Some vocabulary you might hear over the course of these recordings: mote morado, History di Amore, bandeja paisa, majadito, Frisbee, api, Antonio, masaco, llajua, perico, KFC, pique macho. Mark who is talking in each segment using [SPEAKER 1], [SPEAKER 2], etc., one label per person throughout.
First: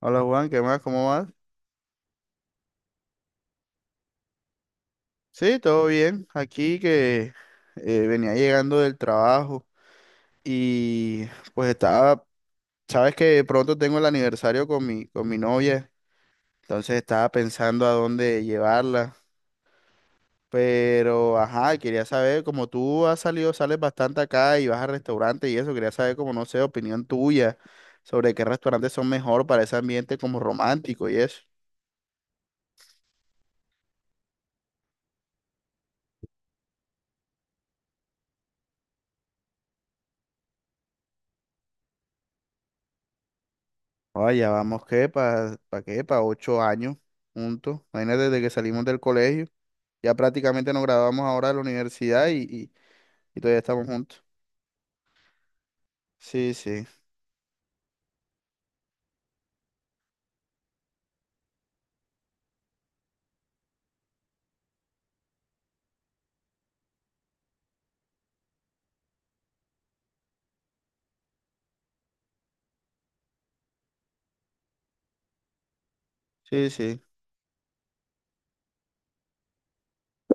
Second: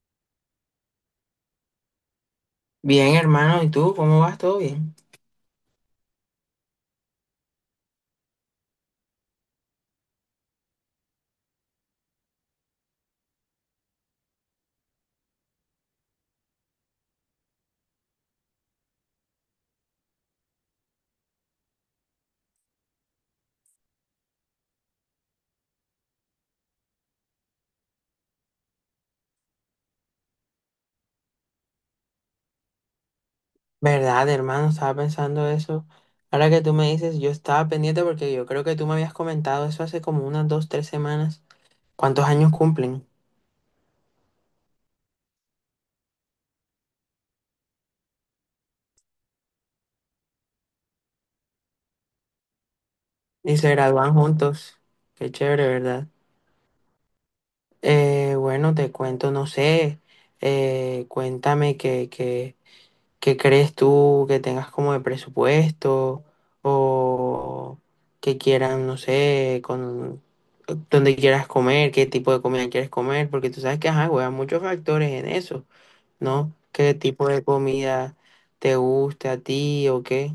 [SPEAKER 1] Hola Juan, ¿qué más? ¿Cómo vas?
[SPEAKER 2] Bien, hermano, ¿y tú cómo vas? ¿Todo bien?
[SPEAKER 1] Sí, todo bien. Aquí que venía llegando del trabajo y pues estaba, sabes que pronto tengo el aniversario con mi novia, entonces estaba pensando a dónde llevarla, pero ajá, quería saber, como tú has salido, sales bastante acá y vas a restaurantes y eso, quería saber como, no sé, opinión tuya sobre qué restaurantes son mejor para ese ambiente como romántico y eso.
[SPEAKER 2] ¿Verdad, hermano? Estaba pensando eso. Ahora que tú me dices, yo estaba pendiente porque yo creo que tú me habías comentado eso hace como unas 2, 3 semanas. ¿Cuántos años cumplen?
[SPEAKER 1] Oye, ya vamos, ¿qué? ¿Para qué? Para 8 años juntos. Imagínate, desde que salimos del colegio. Ya prácticamente nos graduamos ahora de la universidad y
[SPEAKER 2] Y
[SPEAKER 1] todavía
[SPEAKER 2] se
[SPEAKER 1] estamos
[SPEAKER 2] gradúan
[SPEAKER 1] juntos.
[SPEAKER 2] juntos. Qué chévere, ¿verdad?
[SPEAKER 1] Sí, sí,
[SPEAKER 2] Bueno, te cuento, no sé. Cuéntame que ¿Qué crees tú que tengas como de presupuesto o que quieran, no sé, con dónde quieras comer, qué tipo de comida quieres comer? Porque tú sabes que, ajá, güey, hay muchos factores en eso, ¿no?
[SPEAKER 1] sí,
[SPEAKER 2] ¿Qué
[SPEAKER 1] sí.
[SPEAKER 2] tipo de comida te gusta a ti o qué?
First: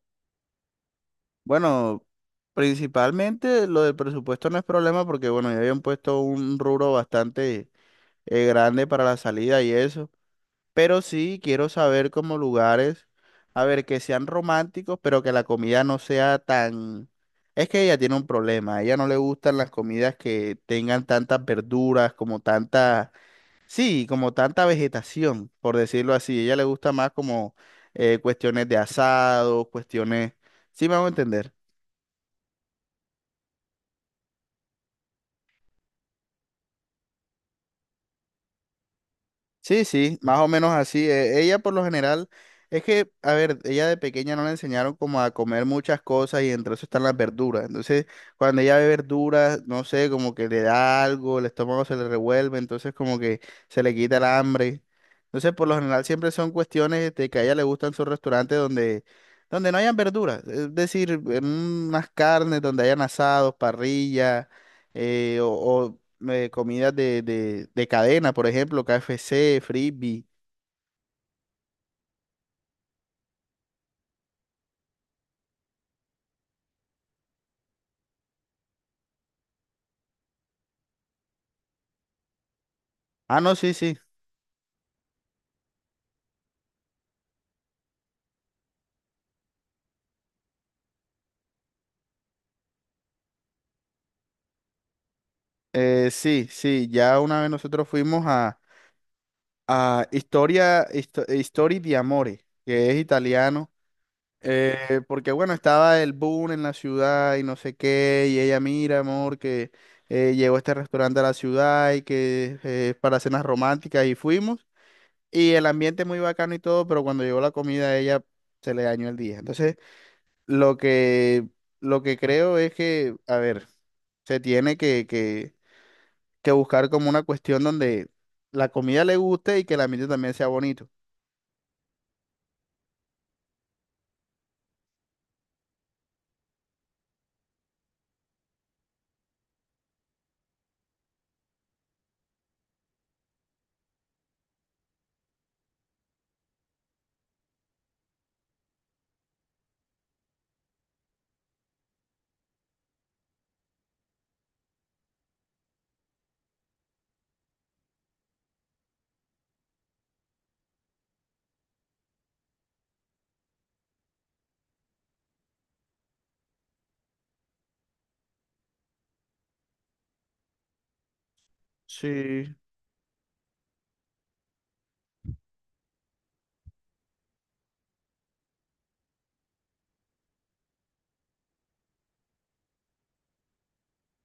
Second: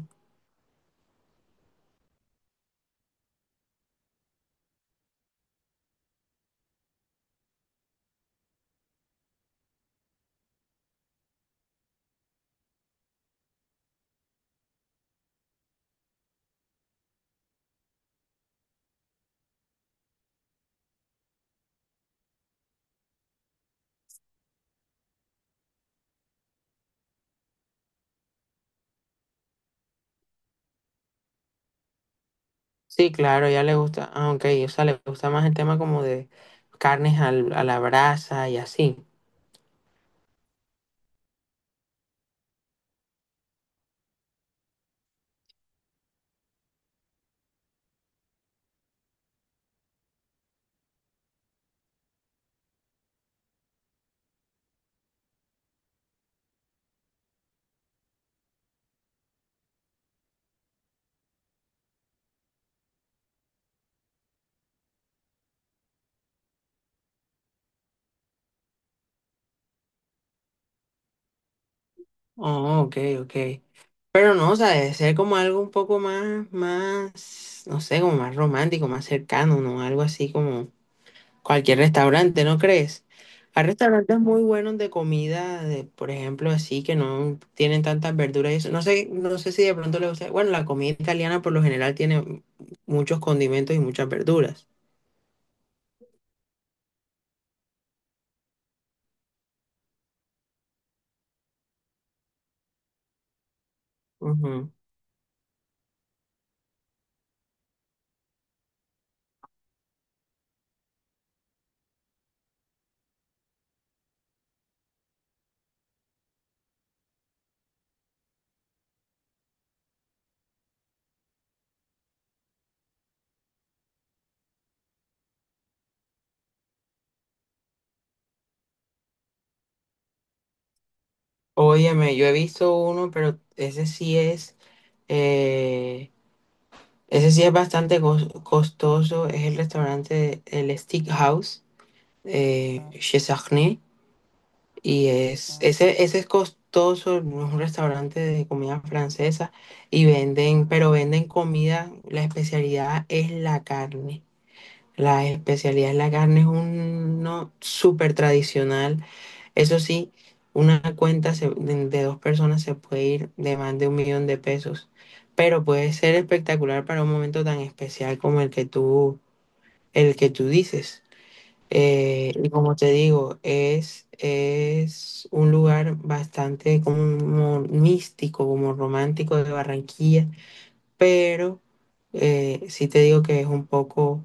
[SPEAKER 1] Bueno, principalmente lo del presupuesto no es problema porque, bueno, ya habían puesto un rubro bastante grande para la salida y eso. Pero sí quiero saber como lugares, a ver, que sean románticos, pero que la comida no sea tan... Es que ella tiene un problema, a ella no le gustan las comidas que tengan tantas verduras, como tanta... Sí, como tanta vegetación, por decirlo así. A ella le gusta más como cuestiones de asado, cuestiones... ¿Sí me hago entender?
[SPEAKER 2] Sí, claro, ya le gusta, ah, ok, o sea, le gusta más el tema como de carnes a la brasa y así.
[SPEAKER 1] Sí, sí, más o menos así. Ella por lo general, es que, a ver, ella de pequeña no le enseñaron como a comer muchas cosas y entre eso están las verduras. Entonces, cuando ella ve verduras, no sé, como que le da algo, el estómago se le revuelve, entonces como que se le quita el hambre. Entonces, por lo general siempre son cuestiones de que a ella le gustan sus restaurantes donde no hayan verduras. Es decir, en unas carnes donde hayan asados, parrilla, o comidas de cadena, por ejemplo, KFC, Frisbee.
[SPEAKER 2] Oh, ok, ok. Pero no, o sea, debe ser como algo un poco más, no sé, como más romántico, más cercano, ¿no? Algo así como cualquier restaurante, ¿no crees?
[SPEAKER 1] Ah, no,
[SPEAKER 2] Hay
[SPEAKER 1] sí, sí.
[SPEAKER 2] restaurantes muy buenos de comida, de, por ejemplo, así que no tienen tantas verduras y eso. No sé, no sé si de pronto le gusta. Bueno, la comida italiana por lo general tiene muchos condimentos y muchas verduras.
[SPEAKER 1] Sí, sí, ya una vez nosotros fuimos a History di Amore, que es italiano,
[SPEAKER 2] Ujú.
[SPEAKER 1] porque bueno, estaba el boom en la ciudad y no sé qué, y ella, mira, amor, que llegó este restaurante a la ciudad y que es para cenas románticas y fuimos, y el ambiente muy bacano y todo, pero cuando llegó la comida a ella se le dañó el día. Entonces... Lo que, lo que creo es que, a ver, se tiene que buscar como una cuestión donde la comida le guste y que el ambiente también sea bonito.
[SPEAKER 2] Óyeme, yo he visto uno, pero ese sí es. eh, Ese sí es bastante costoso, es el restaurante El Steak House, Chez Sarney, y es, ese es costoso, no es un restaurante de comida francesa, y venden, pero venden comida, la especialidad es la carne, la especialidad es la carne, es uno súper tradicional, eso sí. Una cuenta de dos personas se puede ir de más de 1 millón de pesos, pero puede ser espectacular para un momento tan especial como el que tú dices. Y
[SPEAKER 1] Sí,
[SPEAKER 2] como te digo, es un lugar bastante como místico, como romántico de Barranquilla, pero sí te digo que es un poco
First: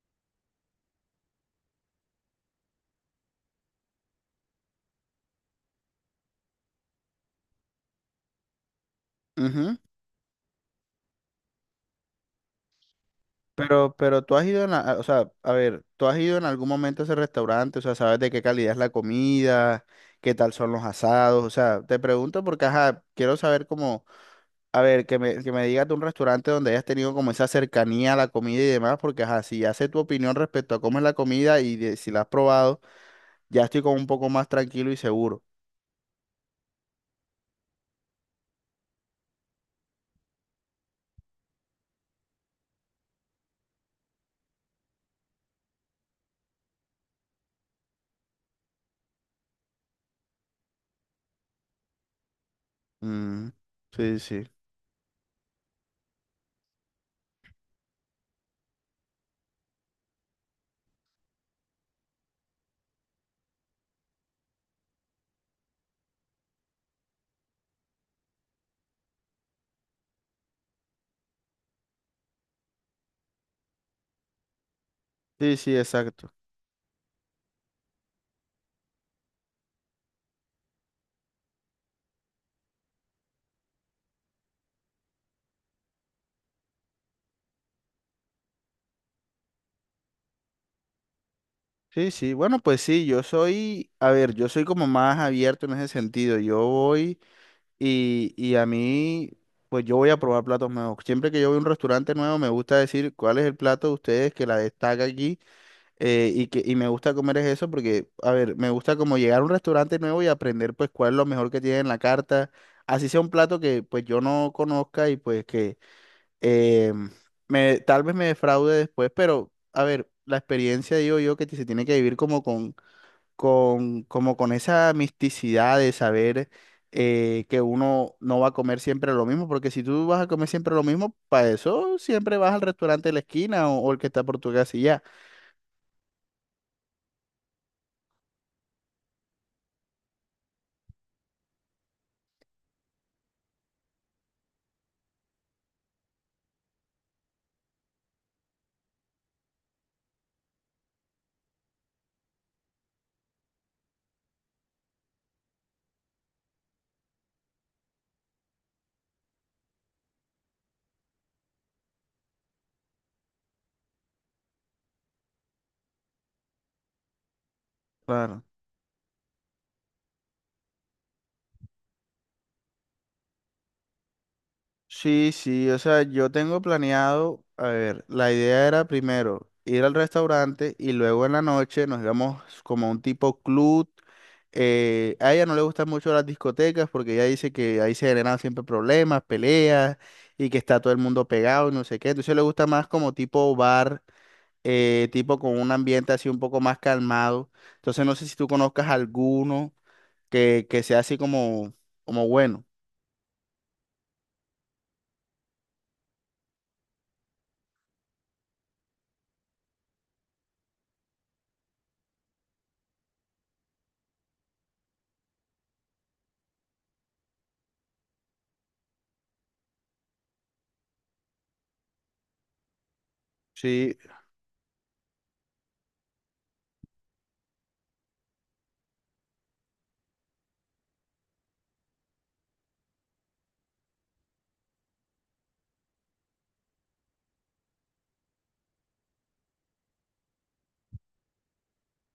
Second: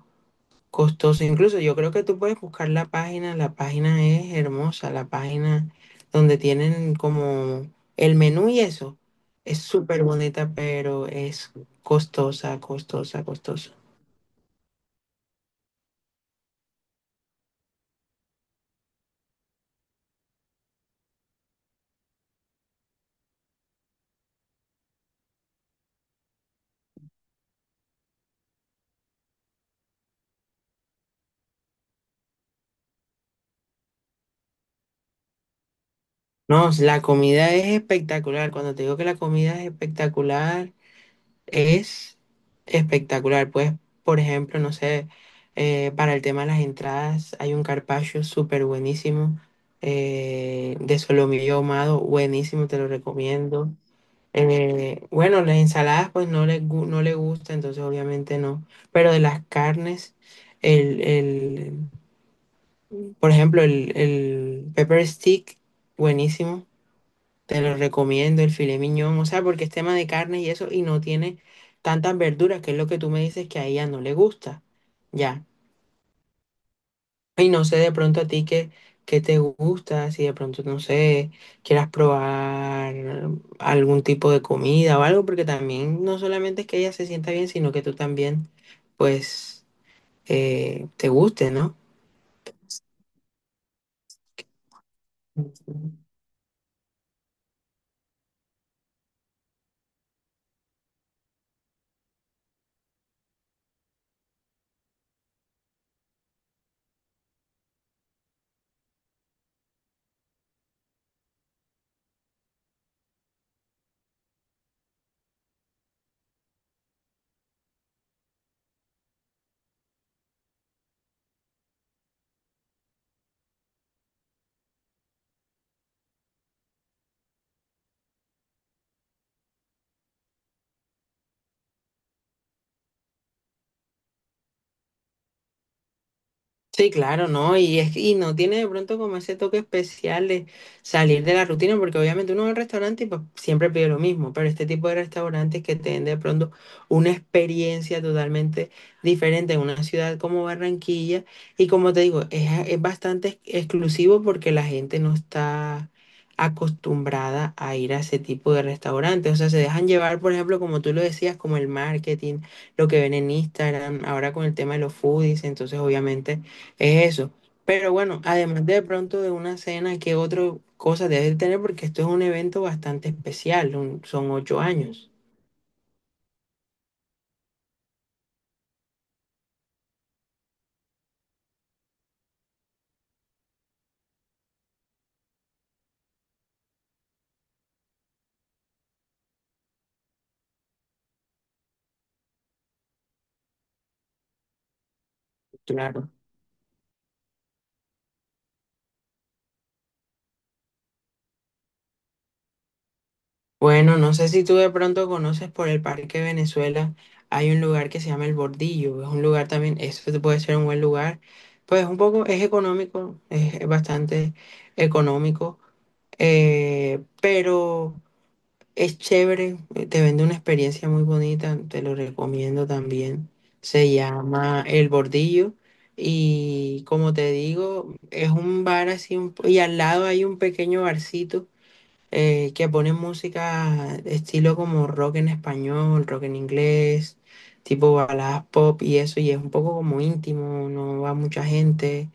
[SPEAKER 2] costoso. Incluso yo creo que tú puedes buscar la página es hermosa, la página donde tienen como el menú y eso. Es
[SPEAKER 1] ujú.
[SPEAKER 2] súper bonita, pero es costosa, costosa, costosa.
[SPEAKER 1] Pero tú has ido en, la- o sea, a ver, tú has ido en algún momento a ese restaurante, o sea, sabes de qué calidad es la comida, qué tal son los asados, o sea, te pregunto porque, ajá, quiero saber cómo. A ver, que me digas de un restaurante donde hayas tenido como esa cercanía a la comida y demás, porque ajá, si ya sé tu opinión respecto a cómo es la comida y de- si la has probado, ya estoy como un poco más tranquilo y seguro.
[SPEAKER 2] No, la comida es espectacular. Cuando te digo que la comida es espectacular. Es espectacular, pues, por ejemplo, no sé, para el tema de las entradas hay un carpaccio súper buenísimo de solomillo ahumado, buenísimo, te lo
[SPEAKER 1] Mm,
[SPEAKER 2] recomiendo.
[SPEAKER 1] sí, sí.
[SPEAKER 2] Bueno, las ensaladas pues no le gusta, entonces obviamente no, pero de las carnes, el, por ejemplo, el pepper stick, buenísimo. Te lo recomiendo el filet miñón, o sea, porque es tema de carnes y eso, y no tiene tantas verduras, que es lo que tú me dices que a ella no le gusta. Ya.
[SPEAKER 1] Sí, sí, exacto.
[SPEAKER 2] Y no sé de pronto a ti qué, qué te gusta, si de pronto, no sé, quieras probar algún tipo de comida o algo, porque también no solamente es que ella se sienta bien, sino que tú también, pues, te guste, ¿no?
[SPEAKER 1] Sí, sí. Bueno, pues sí, yo soy, a ver, yo soy como más abierto en ese sentido. Yo voy y a mí, pues yo voy a probar platos nuevos. Siempre que yo voy a un restaurante nuevo, me gusta decir cuál es el plato de ustedes que la destaca aquí. Y que y me gusta comer es eso porque, a ver, me gusta como llegar a un restaurante nuevo y aprender pues cuál es lo mejor que tiene en la carta, así sea un plato que pues yo no conozca y pues que eh, me, tal vez me defraude después, pero a ver, la experiencia digo yo que se tiene que vivir como como con esa misticidad de saber que uno no va a comer siempre lo mismo, porque si tú vas a comer siempre lo mismo, para eso siempre vas al restaurante de la esquina o el que está por tu casa y ya.
[SPEAKER 2] Sí, claro, ¿no? Y es que- y no tiene de pronto como ese toque especial de salir de la rutina, porque obviamente uno va al restaurante y pues siempre pide lo mismo, pero este tipo de restaurantes que te den de pronto una experiencia totalmente diferente en una ciudad como Barranquilla, y como te digo, es bastante exclusivo porque la gente no está acostumbrada a ir a ese tipo de restaurantes, o sea, se dejan llevar, por ejemplo, como tú lo decías, como el marketing, lo que ven en Instagram, ahora con el tema de los foodies, entonces obviamente es eso. Pero bueno,
[SPEAKER 1] Claro.
[SPEAKER 2] además de pronto de una cena, ¿qué otra cosa debes de tener? Porque esto es un evento bastante especial, son 8 años.
[SPEAKER 1] Sí, sí, o sea, yo tengo planeado, a ver, la idea era primero ir al restaurante y luego en la noche nos íbamos como a un tipo club. A ella no le gustan mucho las discotecas porque ella dice que ahí se generan siempre problemas, peleas y que está todo el mundo pegado y no sé qué. Entonces le gusta más como tipo bar, tipo con un
[SPEAKER 2] Claro.
[SPEAKER 1] ambiente así un poco más calmado. Entonces no sé si tú conozcas alguno que sea así como, como bueno.
[SPEAKER 2] Bueno, no sé si tú de pronto conoces por el Parque Venezuela, hay un lugar que se llama El Bordillo, es un lugar también, eso te puede ser un buen lugar, pues un poco es económico, es bastante económico, pero es chévere, te vende una experiencia muy bonita, te lo recomiendo también. Se
[SPEAKER 1] Sí,
[SPEAKER 2] llama El Bordillo y como te digo, es un bar así y al lado hay un pequeño barcito que pone música estilo como rock en español, rock en inglés, tipo baladas pop y eso, y es un poco como íntimo, no va mucha gente.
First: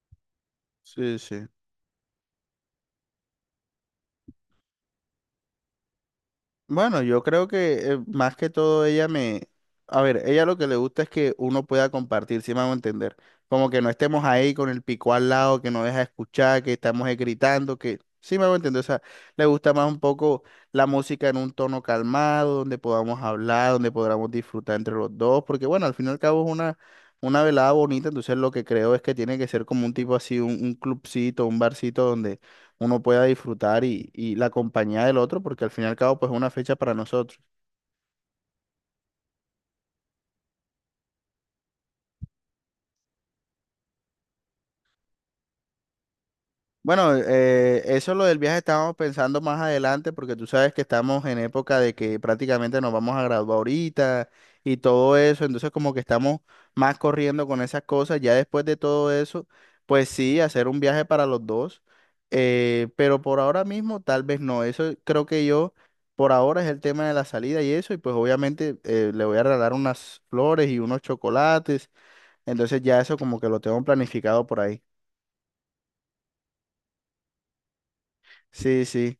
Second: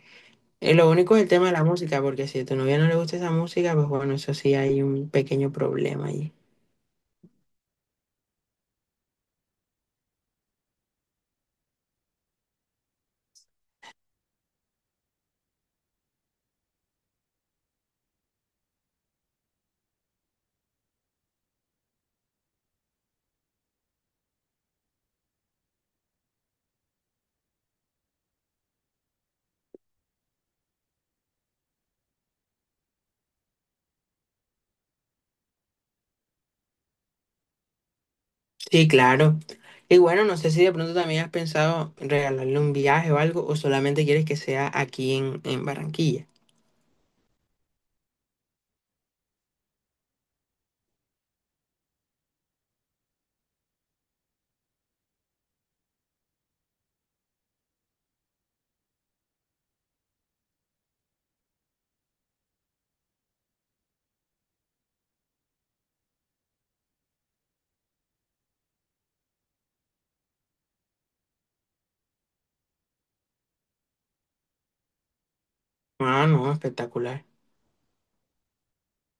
[SPEAKER 2] Lo único
[SPEAKER 1] sí,
[SPEAKER 2] es el
[SPEAKER 1] sí.
[SPEAKER 2] tema de la música, porque si a tu novia no le gusta esa música, pues bueno, eso sí hay un pequeño problema ahí.
[SPEAKER 1] Bueno, yo creo que más que todo ella me... A ver, ella lo que le gusta es que uno pueda compartir, si me hago entender. Como que no estemos ahí con el pico al lado, que no deja escuchar, que estamos gritando, que... Sí me hago entender. O sea, le gusta más un poco la música en un tono calmado, donde podamos hablar, donde podamos disfrutar entre los dos. Porque bueno, al fin y al cabo es una velada bonita, entonces lo que creo es que tiene que ser como un tipo así, un clubcito, un barcito donde uno pueda disfrutar y la compañía del otro, porque al fin y al cabo, pues es una fecha para nosotros.
[SPEAKER 2] Sí, claro. Y bueno, no sé si de pronto también has pensado en regalarle un viaje o algo, o solamente quieres que sea aquí en Barranquilla.
[SPEAKER 1] Bueno, eso lo del viaje estábamos pensando más adelante porque tú sabes que estamos en época de que prácticamente nos vamos a graduar ahorita y todo eso, entonces como que estamos más corriendo con esas cosas, ya después de todo eso, pues sí, hacer un viaje para los dos, pero por ahora mismo tal vez no, eso creo que yo por ahora es el tema de la salida y eso, y pues obviamente le voy a regalar unas flores y unos chocolates, entonces ya eso como que lo tengo planificado por ahí.
[SPEAKER 2] Ah, no, espectacular,
[SPEAKER 1] Sí, sí.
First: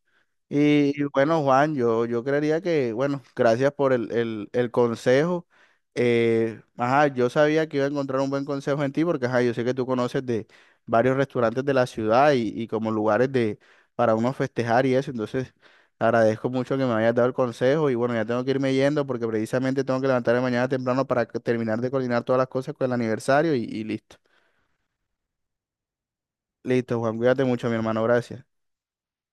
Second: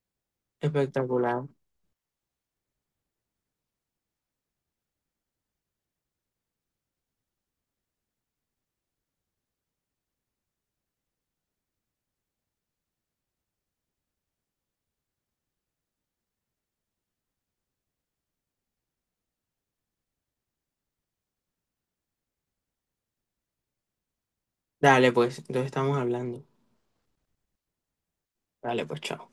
[SPEAKER 1] Y bueno,
[SPEAKER 2] espectacular.
[SPEAKER 1] Juan, yo creería que, bueno, gracias por el consejo. Ajá, yo sabía que iba a encontrar un buen consejo en ti porque, ajá, yo sé que tú conoces de varios restaurantes de la ciudad y como lugares de, para uno festejar y eso. Entonces, agradezco mucho que me hayas dado el consejo y bueno, ya tengo que irme yendo porque precisamente tengo que levantarme mañana temprano para que- terminar de coordinar todas las cosas con el aniversario y listo.
[SPEAKER 2] Dale, pues, entonces estamos hablando.
[SPEAKER 1] Listo, Juan, cuídate mucho, mi hermano, gracias.
[SPEAKER 2] Dale, pues, chao.